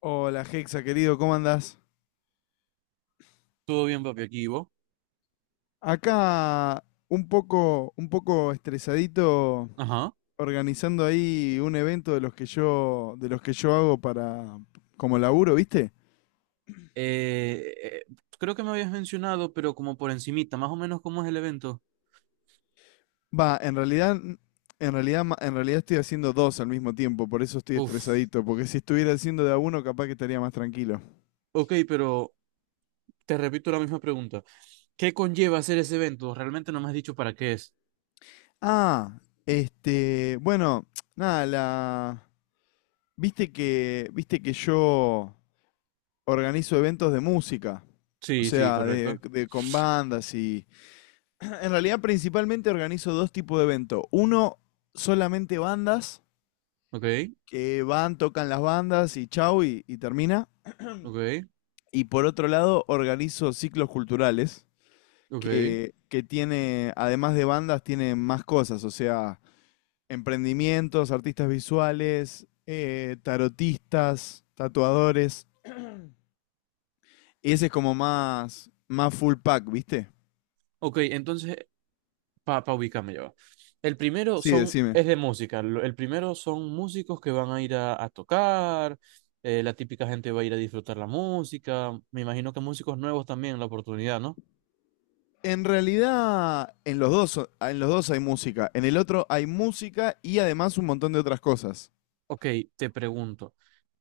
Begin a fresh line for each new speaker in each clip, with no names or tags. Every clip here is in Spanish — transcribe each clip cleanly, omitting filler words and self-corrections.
Hola Hexa, querido, ¿cómo andás?
Todo bien, papi, aquí ¿y vos?
Acá un poco estresadito
Ajá.
organizando ahí un evento de los que yo hago para como laburo, ¿viste?
Eh, eh, Creo que me habías mencionado, pero como por encimita, más o menos cómo es el evento.
Va, en realidad, en realidad, en realidad estoy haciendo dos al mismo tiempo, por eso estoy
Uf.
estresadito, porque si estuviera haciendo de a uno, capaz que estaría más tranquilo.
Ok, pero te repito la misma pregunta. ¿Qué conlleva hacer ese evento? Realmente no me has dicho para qué es.
Ah, este, bueno, nada, viste que yo organizo eventos de música, o
Sí, sí,
sea,
correcto.
con bandas y... En realidad principalmente organizo dos tipos de eventos. Uno, solamente bandas,
Ok,
que van, tocan las bandas y chau y termina.
ok,
Y por otro lado, organizo ciclos culturales,
ok.
que tiene, además de bandas, tiene más cosas, o sea, emprendimientos, artistas visuales, tarotistas, tatuadores. Y ese es como más, más full pack, ¿viste?
Ok, entonces para ubicarme yo. El primero
Sí, decime.
es de música. El primero son músicos que van a ir a tocar. Eh, la típica gente va a ir a disfrutar la música. Me imagino que músicos nuevos también la oportunidad, ¿no?
En realidad, en los dos hay música. En el otro hay música y además un montón de otras cosas.
Ok, te pregunto,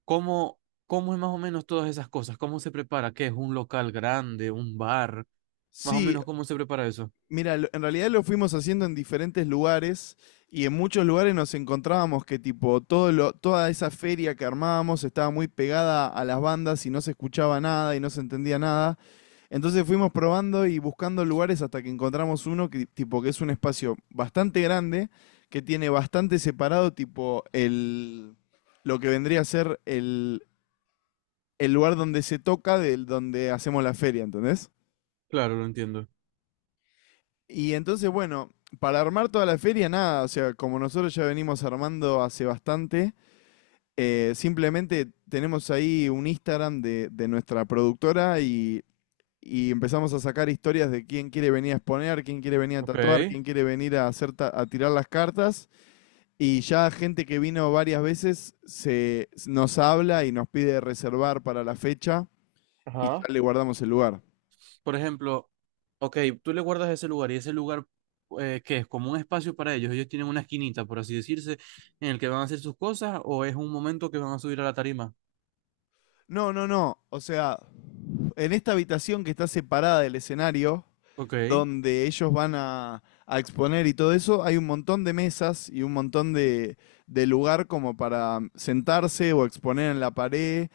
¿cómo, ¿cómo es más o menos todas esas cosas? ¿Cómo se prepara? ¿Qué es un local grande, un bar? Más o
Sí.
menos, ¿cómo se prepara eso?
Mira, en realidad lo fuimos haciendo en diferentes lugares y en muchos lugares nos encontrábamos que tipo toda esa feria que armábamos estaba muy pegada a las bandas y no se escuchaba nada y no se entendía nada. Entonces fuimos probando y buscando lugares hasta que encontramos uno que tipo que es un espacio bastante grande que tiene bastante separado tipo el lo que vendría a ser el lugar donde se toca del donde hacemos la feria, ¿entendés?
Claro, lo entiendo.
Y entonces, bueno, para armar toda la feria, nada, o sea, como nosotros ya venimos armando hace bastante, simplemente tenemos ahí un Instagram de nuestra productora y empezamos a sacar historias de quién quiere venir a exponer, quién quiere venir a
Ok.
tatuar, quién quiere venir a, hacer a tirar las cartas. Y ya gente que vino varias veces nos habla y nos pide reservar para la fecha y ya
Ajá.
le guardamos el lugar.
Por ejemplo, ok, tú le guardas ese lugar y ese lugar que es como un espacio para ellos, ellos tienen una esquinita, por así decirse, en el que van a hacer sus cosas o es un momento que van a subir a la tarima.
No, no, no. O sea, en esta habitación que está separada del escenario,
Ok,
donde ellos van a exponer y todo eso, hay un montón de mesas y un montón de lugar como para sentarse o exponer en la pared,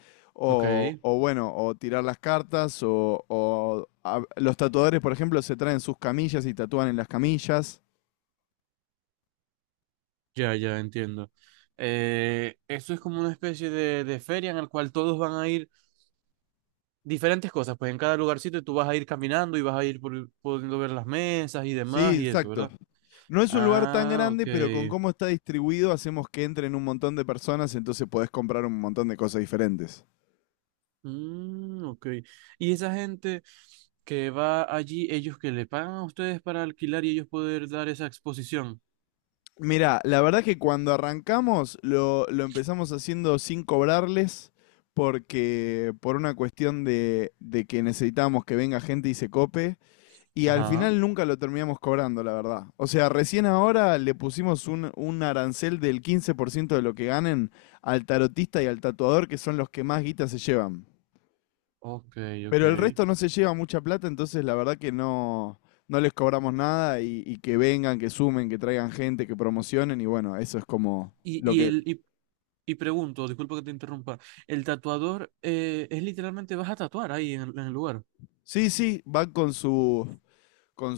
ok,
o bueno, o tirar las cartas, los tatuadores, por ejemplo, se traen sus camillas y tatúan en las camillas.
ya, ya entiendo. Eso es como una especie de feria en la cual todos van a ir diferentes cosas, pues en cada lugarcito tú vas a ir caminando y vas a ir pudiendo ver las mesas y
Sí,
demás y eso,
exacto.
¿verdad?
No es un lugar tan
Ah, ok.
grande, pero con cómo está distribuido hacemos que entren un montón de personas, entonces podés comprar un montón de cosas diferentes.
Mm, ok. Y esa gente que va allí, ellos que le pagan a ustedes para alquilar y ellos poder dar esa exposición.
Mirá, la verdad es que cuando arrancamos lo empezamos haciendo sin cobrarles porque por una cuestión de que necesitábamos que venga gente y se cope y al
Ajá.
final nunca lo terminamos cobrando, la verdad. O sea, recién ahora le pusimos un arancel del 15% de lo que ganen al tarotista y al tatuador, que son los que más guita se llevan.
Ok, ok.
Pero el resto no se lleva mucha plata, entonces la verdad que no, no les cobramos nada y que vengan, que sumen, que traigan gente, que promocionen y bueno, eso es como
Y,
lo
y
que...
el, y, y pregunto, disculpa que te interrumpa, el tatuador es literalmente vas a tatuar ahí el en el lugar.
Sí, sí, van con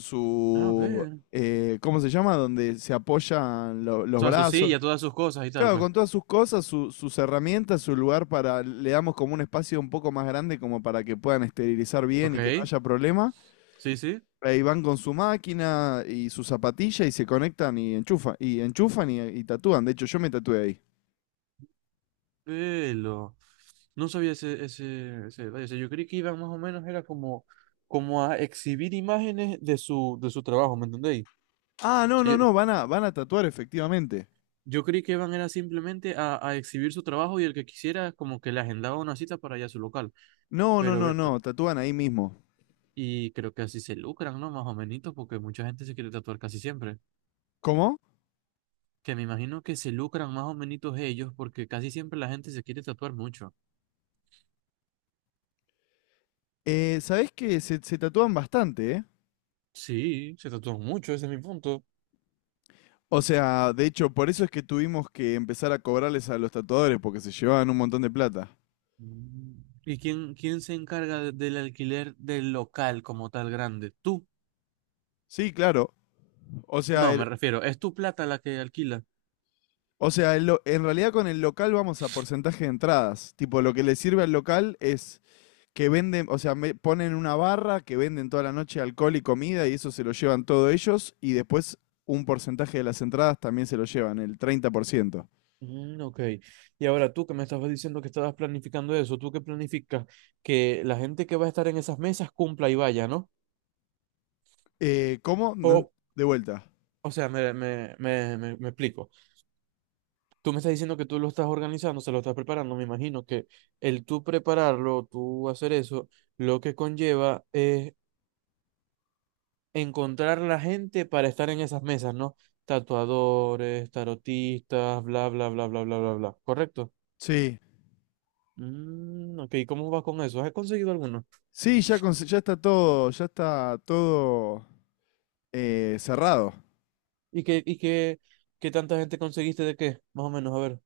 A
su,
ver. O
¿cómo se llama? Donde se apoyan los
sea, su
brazos.
silla, todas sus cosas y tal,
Claro,
pues.
con todas sus cosas, sus herramientas, su lugar para, le damos como un espacio un poco más grande como para que puedan esterilizar bien y que no
Ok.
haya problema.
Sí, sí.
Ahí van con su máquina y su zapatilla y se conectan y enchufan y enchufan y tatúan. De hecho, yo me tatué ahí.
Velo. No sabía ese detalle. O sea, yo creí que iban más o menos, era como, como a exhibir imágenes de su trabajo, ¿me entendéis?
Ah, no,
O
no,
sea,
no, van a tatuar efectivamente.
yo creí que iban era simplemente a exhibir su trabajo y el que quisiera como que le agendaba una cita para allá a su local.
No, no,
Pero,
no, no,
Bertal,
tatúan ahí mismo.
y creo que así se lucran, ¿no? Más o menos, porque mucha gente se quiere tatuar casi siempre.
¿Cómo?
Que me imagino que se lucran más o menos ellos porque casi siempre la gente se quiere tatuar mucho.
¿Sabés que se tatúan bastante, eh?
Sí, se tatúan mucho, ese es mi punto.
O sea, de hecho, por eso es que tuvimos que empezar a cobrarles a los tatuadores porque se llevaban un montón de plata.
Mm. ¿Y quién se encarga del alquiler del local como tal grande? ¿Tú?
Sí, claro. O sea,
No, me
el-
refiero, ¿es tu plata la que alquila?
o sea, en realidad con el local vamos a porcentaje de entradas. Tipo, lo que le sirve al local es que venden, o sea, me ponen una barra que venden toda la noche alcohol y comida y eso se lo llevan todos ellos y después un porcentaje de las entradas también se lo llevan, el 30%.
Mm, ok. Y ahora tú que me estabas diciendo que estabas planificando eso, ¿tú qué planificas? Que la gente que va a estar en esas mesas cumpla y vaya, ¿no?
¿Cómo? No ent-
O,
De vuelta.
o sea, me explico. Tú me estás diciendo que tú lo estás organizando, se lo estás preparando, me imagino que el tú prepararlo, tú hacer eso, lo que conlleva es encontrar la gente para estar en esas mesas, ¿no? Tatuadores, tarotistas, bla, bla, bla, bla, bla, bla, bla. ¿Correcto?
Sí.
Mm, ok, ¿cómo vas con eso? ¿Has conseguido alguno?
Sí, ya, ya está todo cerrado.
¿Y qué, y qué, ¿qué tanta gente conseguiste de qué? Más o menos, a ver.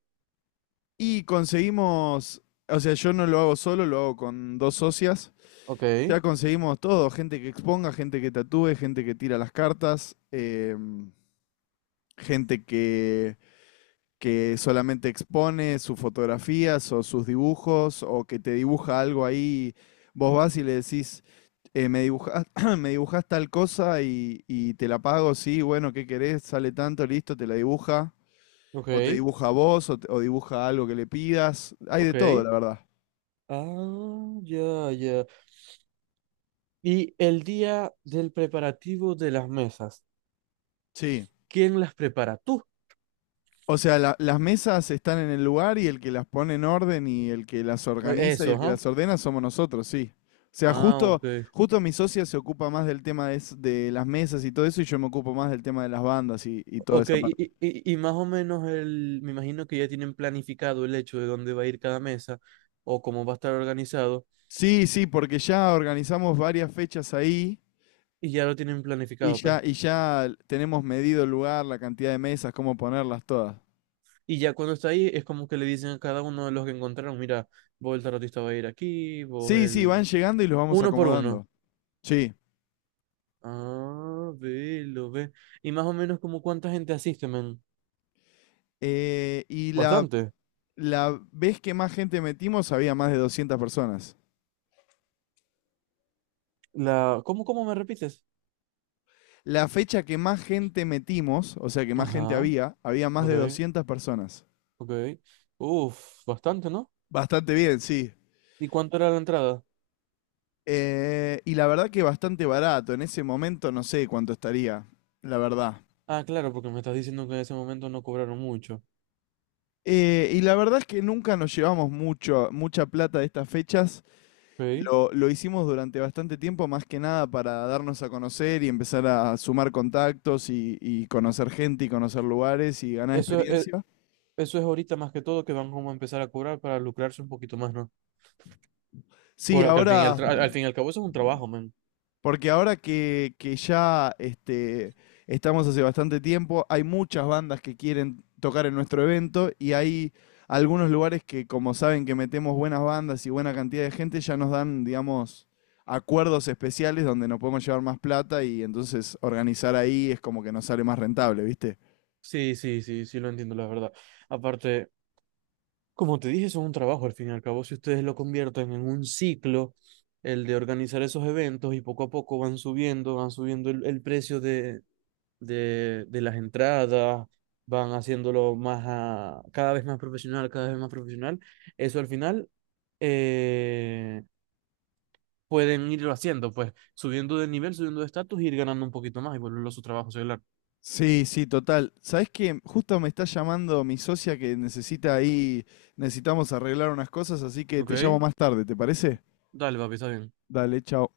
Y conseguimos, o sea, yo no lo hago solo, lo hago con dos socias.
Ok,
Ya conseguimos todo, gente que exponga, gente que tatúe, gente que tira las cartas, em, gente que solamente expone sus fotografías o sus dibujos o que te dibuja algo ahí. Vos vas y le decís, me dibujas, me dibujas tal cosa y te la pago, sí, bueno, ¿qué querés? Sale tanto, listo, te la dibuja. O te
ok,
dibuja a vos, o dibuja algo que le pidas. Hay de
ok.
todo, la verdad.
Ah, ya, ya. Y el día del preparativo de las mesas,
Sí.
¿quién las prepara? ¿Tú?
O sea, las mesas están en el lugar y el que las pone en orden y el que las organiza y
Eso,
el que
¿ah?
las ordena somos nosotros, sí. O sea,
Ah,
justo,
ok.
justo mi socia se ocupa más del tema de, de las mesas y todo eso y yo me ocupo más del tema de las bandas y toda
Ok,
esa
y,
parte.
y- y- y más o menos el, me imagino que ya tienen planificado el hecho de dónde va a ir cada mesa o cómo va a estar organizado
Sí, sí, porque ya organizamos varias fechas ahí
y ya lo tienen planificado, pues.
y ya tenemos medido el lugar, la cantidad de mesas, cómo ponerlas todas.
Y ya cuando está ahí es como que le dicen a cada uno de los que encontraron, mira, vos el tarotista va a ir aquí, vos
Sí, sí, van
el...
llegando y los vamos
Uno por uno.
acomodando. Sí.
Ah, ve, lo ve. Y más o menos como cuánta gente asiste, men.
Y
Bastante.
la vez que más gente metimos había más de 200 personas.
La... ¿Cómo, cómo me repites?
La fecha que más gente metimos, o sea, que más gente
Ajá,
había, había más de
ok,
200 personas.
ok. Uf, bastante, ¿no?
Bastante bien, sí.
¿Y cuánto era la entrada?
Y la verdad que bastante barato. En ese momento no sé cuánto estaría, la verdad.
Ah, claro, porque me estás diciendo que en ese momento no cobraron mucho.
Y la verdad es que nunca nos llevamos mucho, mucha plata de estas fechas.
Ok.
Lo hicimos durante bastante tiempo, más que nada para darnos a conocer y empezar a sumar contactos y conocer gente y conocer lugares y ganar
Eso es,
experiencia.
eso es ahorita más que todo que van como a empezar a cobrar para lucrarse un poquito más, ¿no?
Sí,
Porque al fin y
ahora.
al fin y al cabo eso es un trabajo, man.
Porque ahora que ya este, estamos hace bastante tiempo, hay muchas bandas que quieren tocar en nuestro evento y hay algunos lugares que, como saben que metemos buenas bandas y buena cantidad de gente, ya nos dan, digamos, acuerdos especiales donde nos podemos llevar más plata y entonces organizar ahí es como que nos sale más rentable, ¿viste?
Sí, sí, sí, sí lo entiendo, la verdad. Aparte, como te dije, eso es un trabajo. Al fin y al cabo, si ustedes lo convierten en un ciclo, el de organizar esos eventos y poco a poco van subiendo el precio de las entradas, van haciéndolo cada vez más profesional, cada vez más profesional. Eso al final eh, pueden irlo haciendo, pues subiendo de nivel, subiendo de estatus y ir ganando un poquito más y volverlo a su trabajo celular.
Sí, sí, total. ¿Sabés qué? Justo me está llamando mi socia que necesita ahí, necesitamos arreglar unas cosas, así que te llamo
¿Ok?
más tarde, ¿te parece?
Dale, papi, está bien.
Dale, chao.